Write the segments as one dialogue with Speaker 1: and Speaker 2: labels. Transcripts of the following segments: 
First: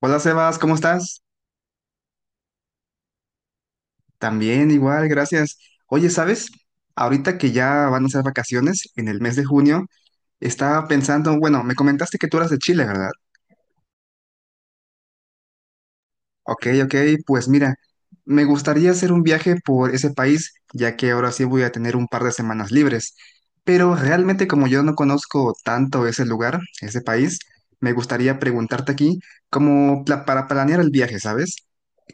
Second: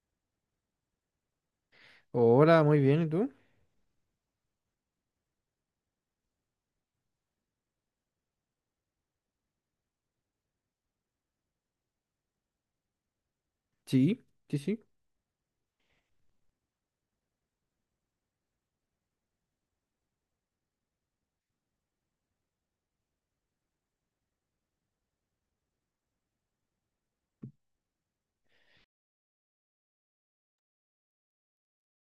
Speaker 1: Hola Sebas, ¿cómo estás?
Speaker 2: Hola, muy bien, ¿y tú?
Speaker 1: También igual, gracias. Oye, ¿sabes? Ahorita que ya van a ser vacaciones en el mes de junio, estaba pensando, bueno, me comentaste que tú eras de Chile, ¿verdad?
Speaker 2: Sí, sí, sí,
Speaker 1: Ok, ok, pues mira, me gustaría hacer un viaje por ese país, ya que ahora sí voy a tener un par de semanas libres. Pero realmente como yo no conozco tanto ese lugar, ese país, me gustaría preguntarte aquí como para planear el viaje, ¿sabes?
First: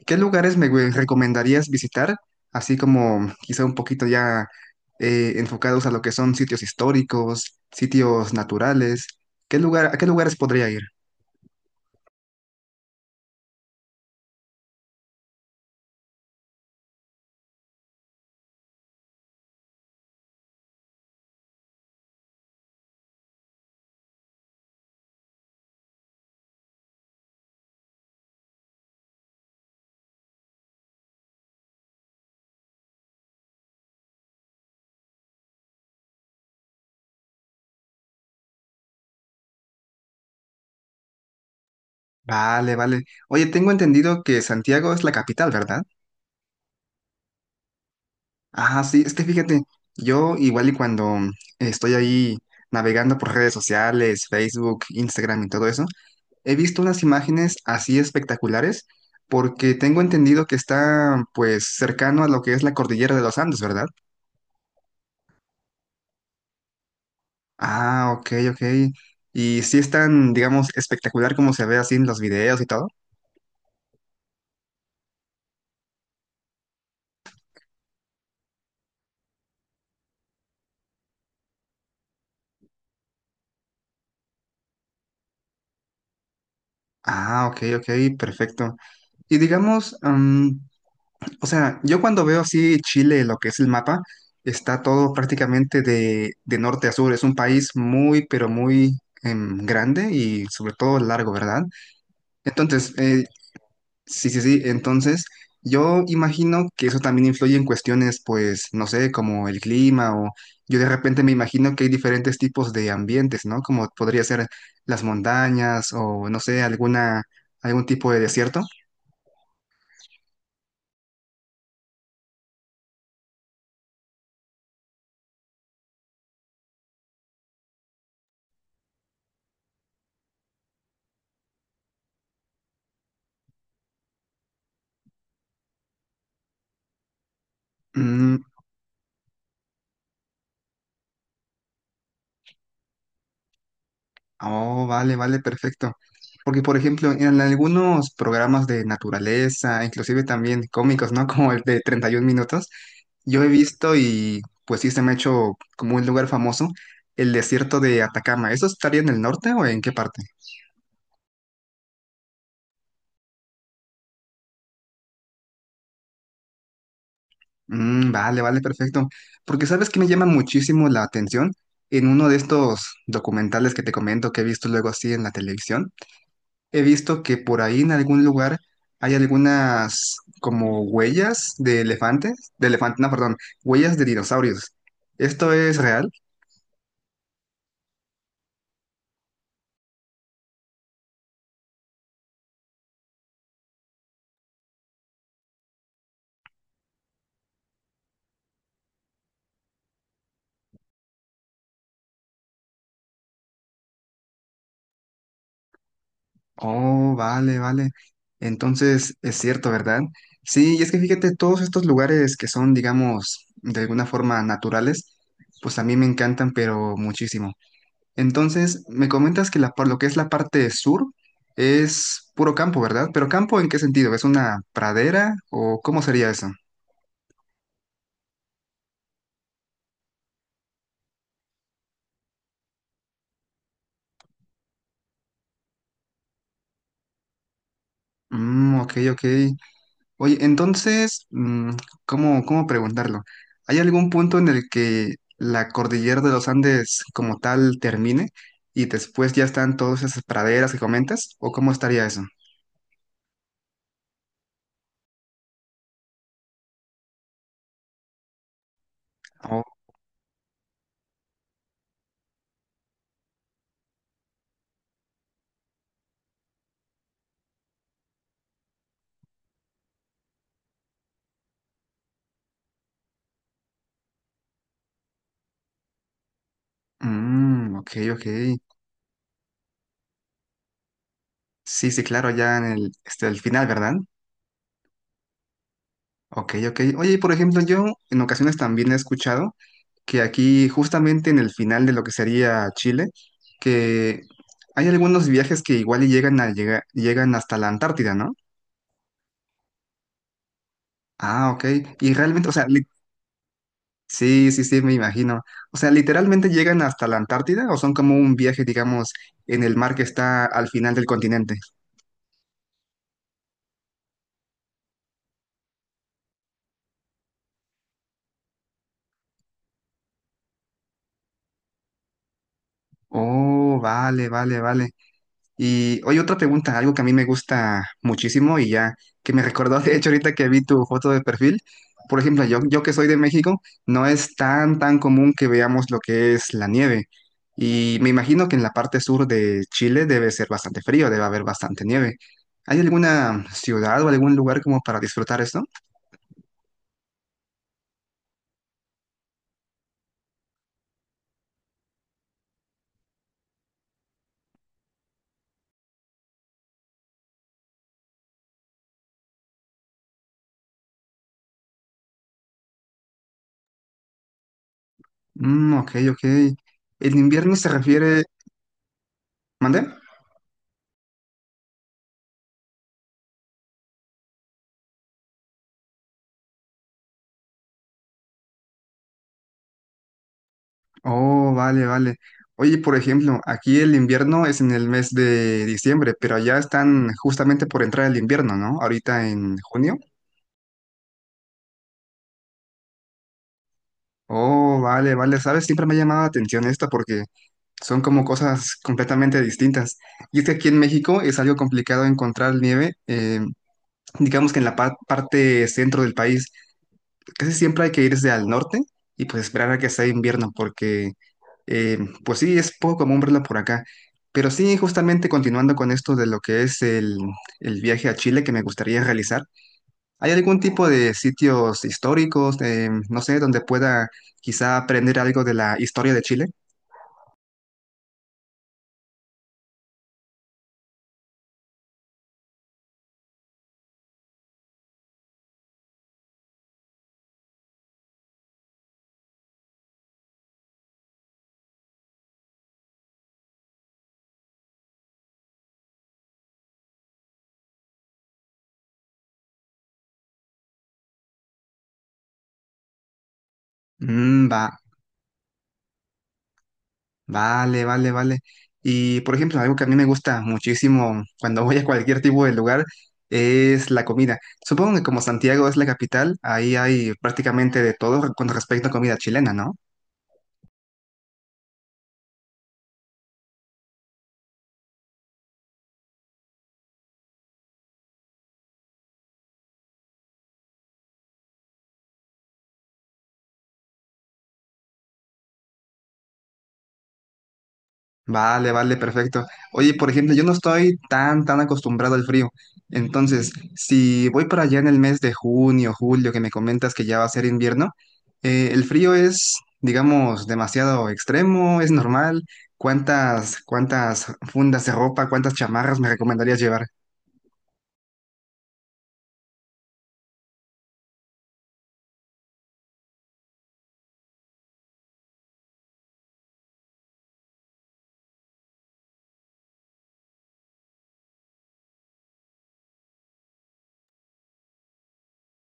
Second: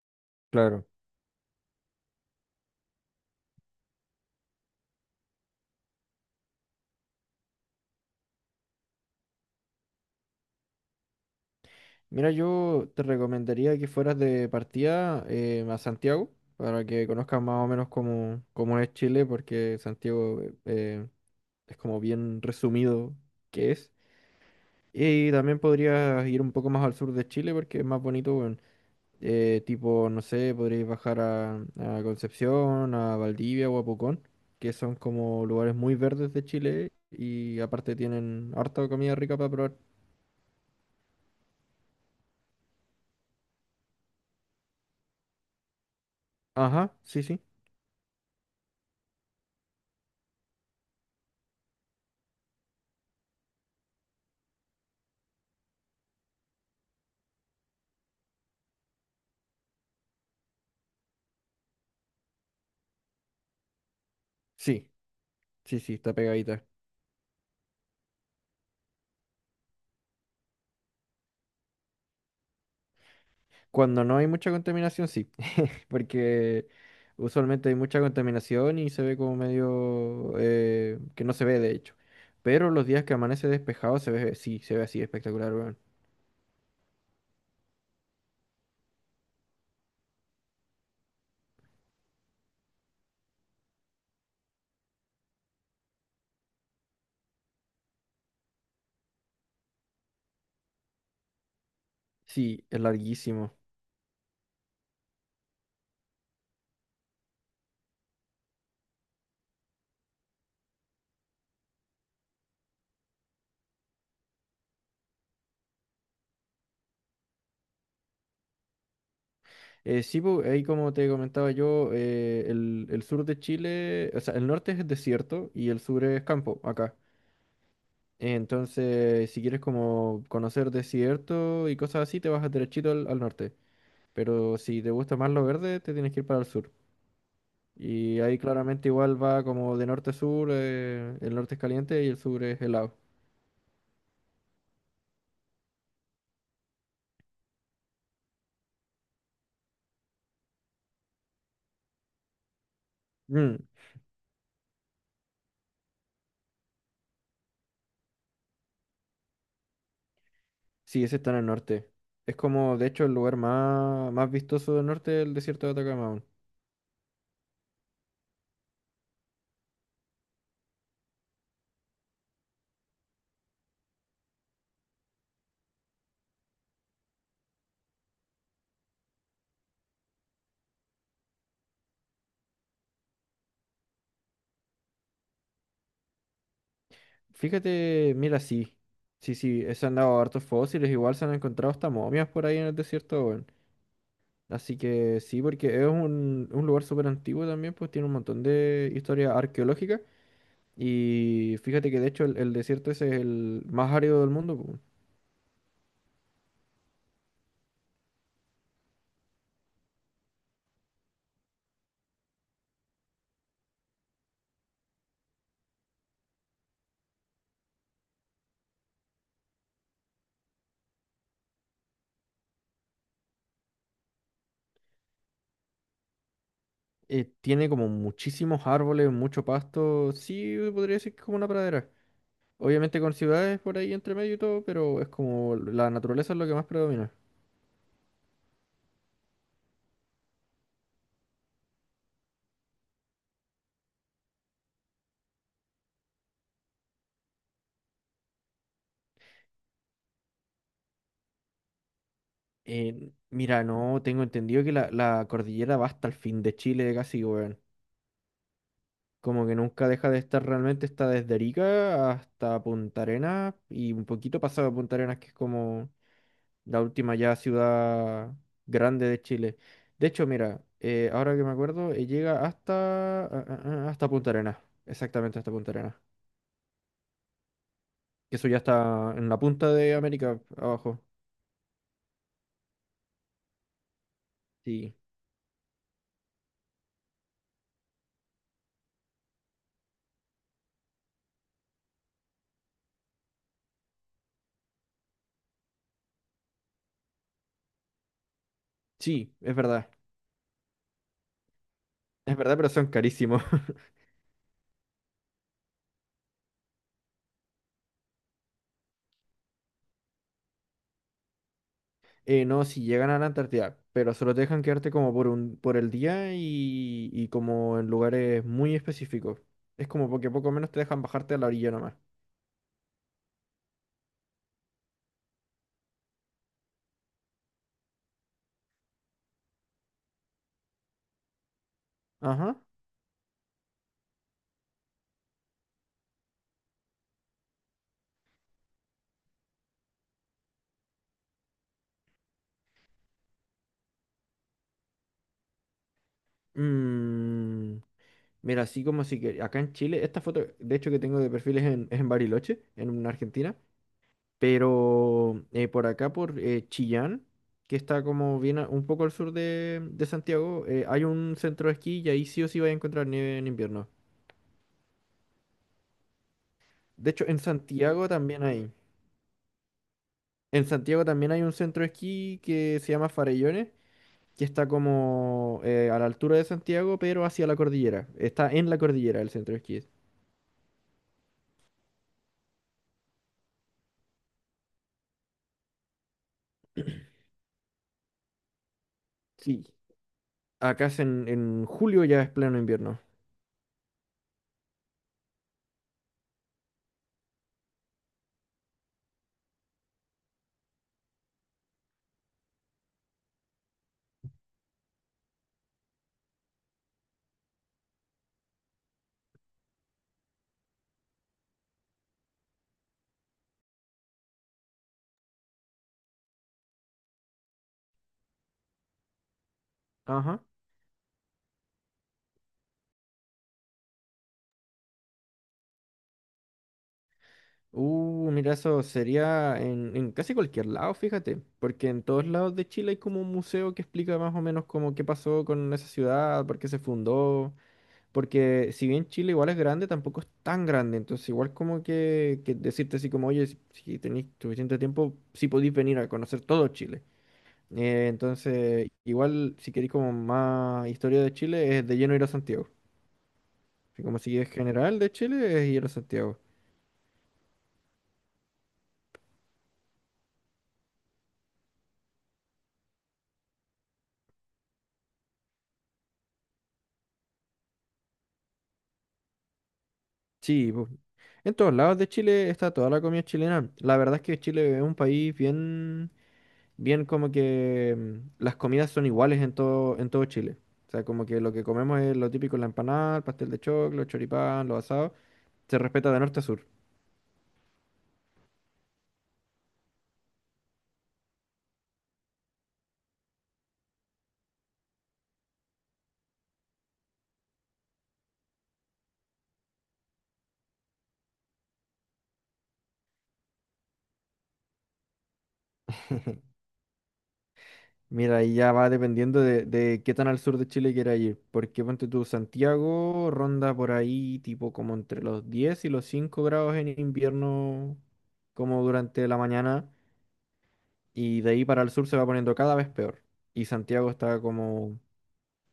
Speaker 1: ¿Qué lugares me
Speaker 2: claro.
Speaker 1: recomendarías visitar? Así como quizá un poquito ya enfocados a lo que son sitios históricos, sitios naturales. ¿Qué lugar, a qué lugares podría ir?
Speaker 2: Mira, yo te recomendaría que fueras de partida a Santiago para que conozcas más o menos cómo es Chile, porque Santiago es como bien resumido que es. Y también podrías ir un poco más al sur de Chile porque es más bonito, bueno, tipo, no sé, podrías bajar a Concepción, a Valdivia o a Pucón, que son como lugares muy verdes de Chile y aparte tienen harta comida rica para probar.
Speaker 1: Vale, vale. Oye, tengo entendido que Santiago es la capital, ¿verdad?
Speaker 2: Ajá, sí, sí.
Speaker 1: Ah, sí, es que fíjate, yo igual y cuando estoy ahí navegando por redes sociales, Facebook, Instagram y todo eso. He visto unas imágenes así espectaculares porque tengo entendido que está pues cercano a lo que es la cordillera de los Andes, ¿verdad?
Speaker 2: Sí, sí, sí, está pegadita.
Speaker 1: Ah, ok, ok. Y sí es tan, digamos, espectacular como se ve así en los videos y todo.
Speaker 2: Cuando no hay mucha contaminación, sí. Porque usualmente hay mucha contaminación y se ve como medio que no se ve, de hecho. Pero los días que amanece despejado se ve, sí, se ve así espectacular, weón.
Speaker 1: Ah, ok, ok, perfecto. Y digamos, o sea, yo cuando veo así Chile, lo que es el mapa, está todo prácticamente de norte a sur. Es un país muy, pero muy grande y sobre todo largo, ¿verdad?
Speaker 2: Sí, es
Speaker 1: Entonces,
Speaker 2: larguísimo.
Speaker 1: sí, sí, sí. Entonces, yo imagino que eso también influye en cuestiones, pues, no sé, como el clima o yo de repente me imagino que hay diferentes tipos de ambientes, ¿no? Como podría ser las montañas o, no sé, alguna, algún tipo de desierto.
Speaker 2: Sí, pu, ahí como te comentaba yo, el sur de Chile, o sea, el norte es desierto y el sur es campo, acá. Entonces, si quieres como conocer desierto y cosas así, te vas derechito al norte. Pero si te gusta más lo verde, te tienes que ir para el sur. Y
Speaker 1: Mm,
Speaker 2: ahí claramente igual va como de norte a sur, el norte es caliente y el sur es helado.
Speaker 1: Oh, vale, vale, perfecto. Porque, por ejemplo, en algunos programas de naturaleza, inclusive también cómicos, ¿no? Como el de 31 minutos, yo he
Speaker 2: Mm,
Speaker 1: visto y pues sí se me ha hecho como un lugar famoso, el desierto de Atacama. ¿Eso estaría en el norte o en qué parte?
Speaker 2: sí, ese está en el norte. Es como, de hecho, el lugar más, más vistoso del norte del desierto de Atacama. Aún.
Speaker 1: Mm, vale, vale, perfecto. Porque sabes que me llama muchísimo la atención en uno de estos documentales que te comento que he visto luego así en la televisión. He visto que por ahí en algún lugar hay algunas como huellas de elefantes, no, perdón, huellas de dinosaurios. ¿Esto es real?
Speaker 2: Fíjate, mira, sí. Sí, sí, se han dado hartos fósiles, igual se han encontrado hasta momias por ahí en el desierto, weón. Así que sí, porque es un lugar súper antiguo también, pues tiene un montón de historia arqueológica. Y fíjate que de hecho el desierto ese es el más árido del mundo. Po.
Speaker 1: Oh, vale, vale. Entonces es cierto, ¿verdad? Sí, y es que fíjate, todos estos lugares que son, digamos, de alguna forma naturales, pues a mí me encantan, pero muchísimo. Entonces, me comentas que la, por lo que es la parte sur es puro campo, ¿verdad? Pero campo, ¿en qué sentido? ¿Es una pradera o cómo sería eso?
Speaker 2: Tiene como muchísimos árboles, mucho pasto. Sí, podría decir que es como una pradera. Obviamente con ciudades por ahí entre medio y todo, pero es como la naturaleza es lo que más predomina.
Speaker 1: Mm, ok, ok. Oye, entonces, ¿cómo, cómo preguntarlo? ¿Hay algún punto en el que la cordillera de los Andes como tal termine y después ya están todas esas praderas que comentas? ¿O cómo estaría eso?
Speaker 2: Mira, no tengo entendido que la cordillera va hasta el fin de Chile casi, weón. Como que
Speaker 1: Oh,
Speaker 2: nunca deja de estar realmente, está desde Arica hasta Punta Arenas y un poquito pasado de Punta Arenas, que es como la última ya ciudad grande de Chile. De hecho, mira, ahora que me acuerdo, llega hasta, ah, ah, ah, hasta Punta Arenas, exactamente hasta Punta Arenas.
Speaker 1: mm, ok, ok.
Speaker 2: Que eso ya está en la punta de América, abajo.
Speaker 1: Sí, sí, claro, ya en el, este, el final, ¿verdad?
Speaker 2: Sí,
Speaker 1: Ok, ok. Oye, y por ejemplo, yo en ocasiones también he escuchado que aquí justamente en el final de lo que sería Chile, que hay algunos viajes que igual y llegan hasta la Antártida, ¿no?
Speaker 2: sí,
Speaker 1: Ah, ok. Y
Speaker 2: es
Speaker 1: realmente, o
Speaker 2: verdad,
Speaker 1: sea,
Speaker 2: pero son carísimos.
Speaker 1: sí, sí, sí, me imagino. O sea, literalmente llegan hasta la Antártida o son como un viaje, digamos, en el mar que está al final del continente.
Speaker 2: No, si llegan a la Antártida, pero solo te dejan quedarte como por el día y como en lugares muy específicos. Es como porque poco menos te dejan bajarte a la orilla nomás.
Speaker 1: Oh, vale, vale, vale. Y oye, otra pregunta, algo que a mí me gusta muchísimo y ya que me recordó, de hecho, ahorita que vi tu foto de perfil. Por ejemplo,
Speaker 2: Ajá.
Speaker 1: yo que soy de México, no es tan, tan común que veamos lo que es la nieve. Y me imagino que en la parte sur de Chile debe ser bastante frío, debe haber bastante nieve. ¿Hay alguna ciudad o algún lugar como para disfrutar esto?
Speaker 2: Mm. Mira, así como si que acá en Chile, esta foto, de hecho, que tengo de perfil es en Bariloche, en Argentina, pero por acá, por Chillán, que está como bien un poco al sur de Santiago, hay un centro de esquí y ahí sí o sí vas a encontrar nieve en invierno.
Speaker 1: Mm, ok, ok.
Speaker 2: De
Speaker 1: ¿El
Speaker 2: hecho, en
Speaker 1: invierno se
Speaker 2: Santiago
Speaker 1: refiere...
Speaker 2: también hay.
Speaker 1: ¿Mandé?
Speaker 2: En Santiago también hay un centro de esquí que se llama Farellones, que está como a la altura de Santiago, pero hacia la cordillera. Está en la cordillera el centro de esquí.
Speaker 1: Oh, vale, vale. Oye, por ejemplo, aquí el invierno es en el mes de diciembre, pero allá están justamente por entrar el invierno, ¿no? Ahorita en
Speaker 2: Sí.
Speaker 1: junio.
Speaker 2: Acá es en julio ya es pleno invierno.
Speaker 1: Oh, vale, vale. Sabes, siempre me ha llamado la atención esto porque son como cosas completamente distintas. Y es que aquí en México es algo complicado encontrar nieve, digamos que en la parte centro del país. Casi siempre hay que irse al norte y pues esperar a que sea invierno porque eh, pues sí, es poco común verla por acá. Pero sí, justamente continuando con esto de lo que es el viaje a Chile que me gustaría realizar, ¿hay
Speaker 2: Ajá.
Speaker 1: algún tipo de sitios históricos, no sé, donde pueda quizá aprender algo de la historia de Chile?
Speaker 2: Mira, eso sería en casi cualquier lado, fíjate, porque en todos lados de Chile hay como un museo que explica más o menos como qué pasó con esa ciudad, por qué se fundó, porque si bien Chile igual es grande, tampoco es tan grande, entonces igual como que decirte así como, oye, si tenéis suficiente tiempo, sí podéis venir a conocer todo Chile. Entonces, igual si queréis como más historia de Chile, es de lleno ir a Santiago. Así como si
Speaker 1: Mm,
Speaker 2: es
Speaker 1: va.
Speaker 2: general de Chile, es ir a Santiago.
Speaker 1: Vale, vale, vale. Y por ejemplo, algo que a mí me gusta muchísimo cuando voy a cualquier tipo de lugar es la comida. Supongo que como Santiago es la capital, ahí hay prácticamente de todo con respecto a comida chilena, ¿no?
Speaker 2: Sí, en todos lados de Chile está toda la comida chilena. La verdad es que Chile es un país bien, bien como que las comidas son iguales en todo Chile. O sea, como que lo que comemos es lo típico, la empanada, el pastel de choclo, el choripán, los asados. Se respeta de norte a sur.
Speaker 1: Vale, vale, perfecto. Oye, por ejemplo, yo no estoy tan, tan acostumbrado al frío. Entonces, si voy para allá en el mes de junio, julio, que me comentas que ya va a ser invierno, ¿el frío es, digamos, demasiado extremo? ¿Es normal? ¿Cuántas, cuántas fundas de ropa, cuántas chamarras me recomendarías llevar?
Speaker 2: Mira, ahí ya va dependiendo de qué tan al sur de Chile quieras ir. Porque ponte tú, Santiago ronda por ahí tipo como entre los 10 y los 5 grados en invierno, como durante la mañana. Y de ahí para el sur se va poniendo cada vez peor. Y Santiago está como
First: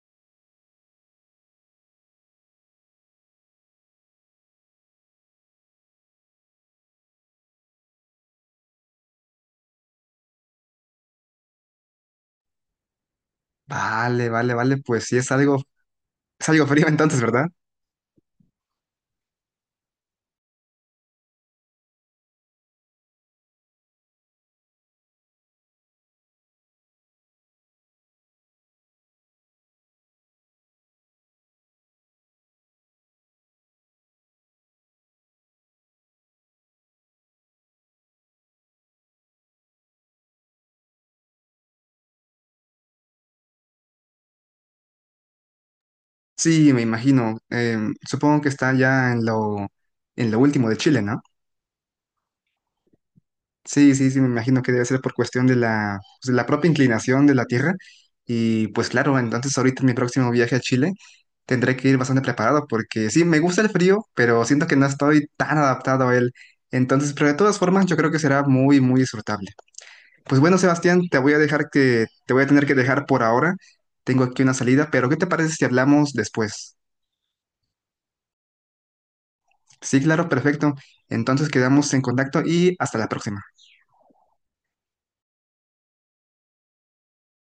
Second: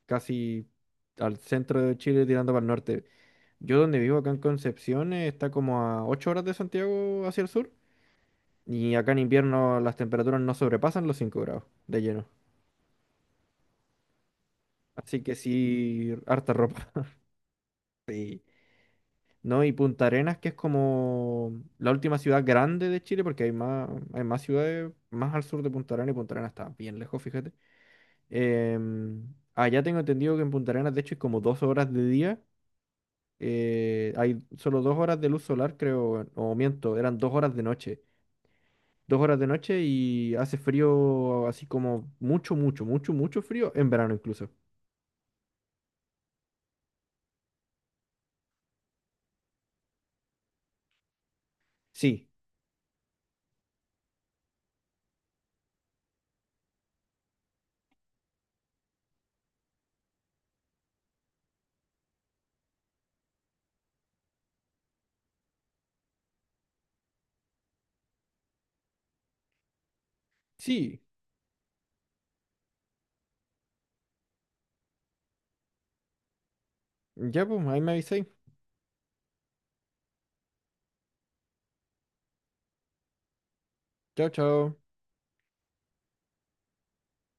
Speaker 2: casi al centro de Chile tirando para el norte. Yo donde vivo acá en Concepción está como a 8 horas de Santiago hacia el sur y acá en invierno las temperaturas no sobrepasan los 5 grados de lleno.
Speaker 1: Vale, vale, vale, pues sí
Speaker 2: Así que sí,
Speaker 1: es
Speaker 2: harta
Speaker 1: algo frío
Speaker 2: ropa,
Speaker 1: entonces, ¿verdad?
Speaker 2: ¿no? Y Punta Arenas, que es como la última ciudad grande de Chile, porque hay más ciudades más al sur de Punta Arenas y Punta Arenas está bien lejos, fíjate. Em, allá tengo entendido que en Punta Arenas, de hecho, hay como 2 horas de día. Hay solo 2 horas de luz solar, creo, o miento, eran 2 horas de noche. 2 horas de noche y hace frío así como mucho, mucho, mucho, mucho frío en verano incluso.
Speaker 1: Sí, me imagino. Supongo que está ya en lo último de Chile, ¿no?
Speaker 2: Sí,
Speaker 1: Sí, sí, sí, me imagino que debe ser por cuestión de la, pues, de la propia inclinación de la Tierra. Y pues claro, entonces ahorita en mi próximo viaje a Chile tendré que ir bastante preparado porque sí, me gusta el frío, pero siento que no estoy tan adaptado a él. Entonces, pero de todas formas, yo creo que será muy, muy disfrutable. Pues bueno, Sebastián,
Speaker 2: sí,
Speaker 1: te voy a dejar que, te voy a tener que dejar por ahora. Tengo aquí una salida, pero ¿qué te parece si hablamos después?
Speaker 2: ya pues, ahí me avisáis.
Speaker 1: Sí, claro, perfecto. Entonces quedamos en contacto y hasta la próxima.
Speaker 2: Chao, chao.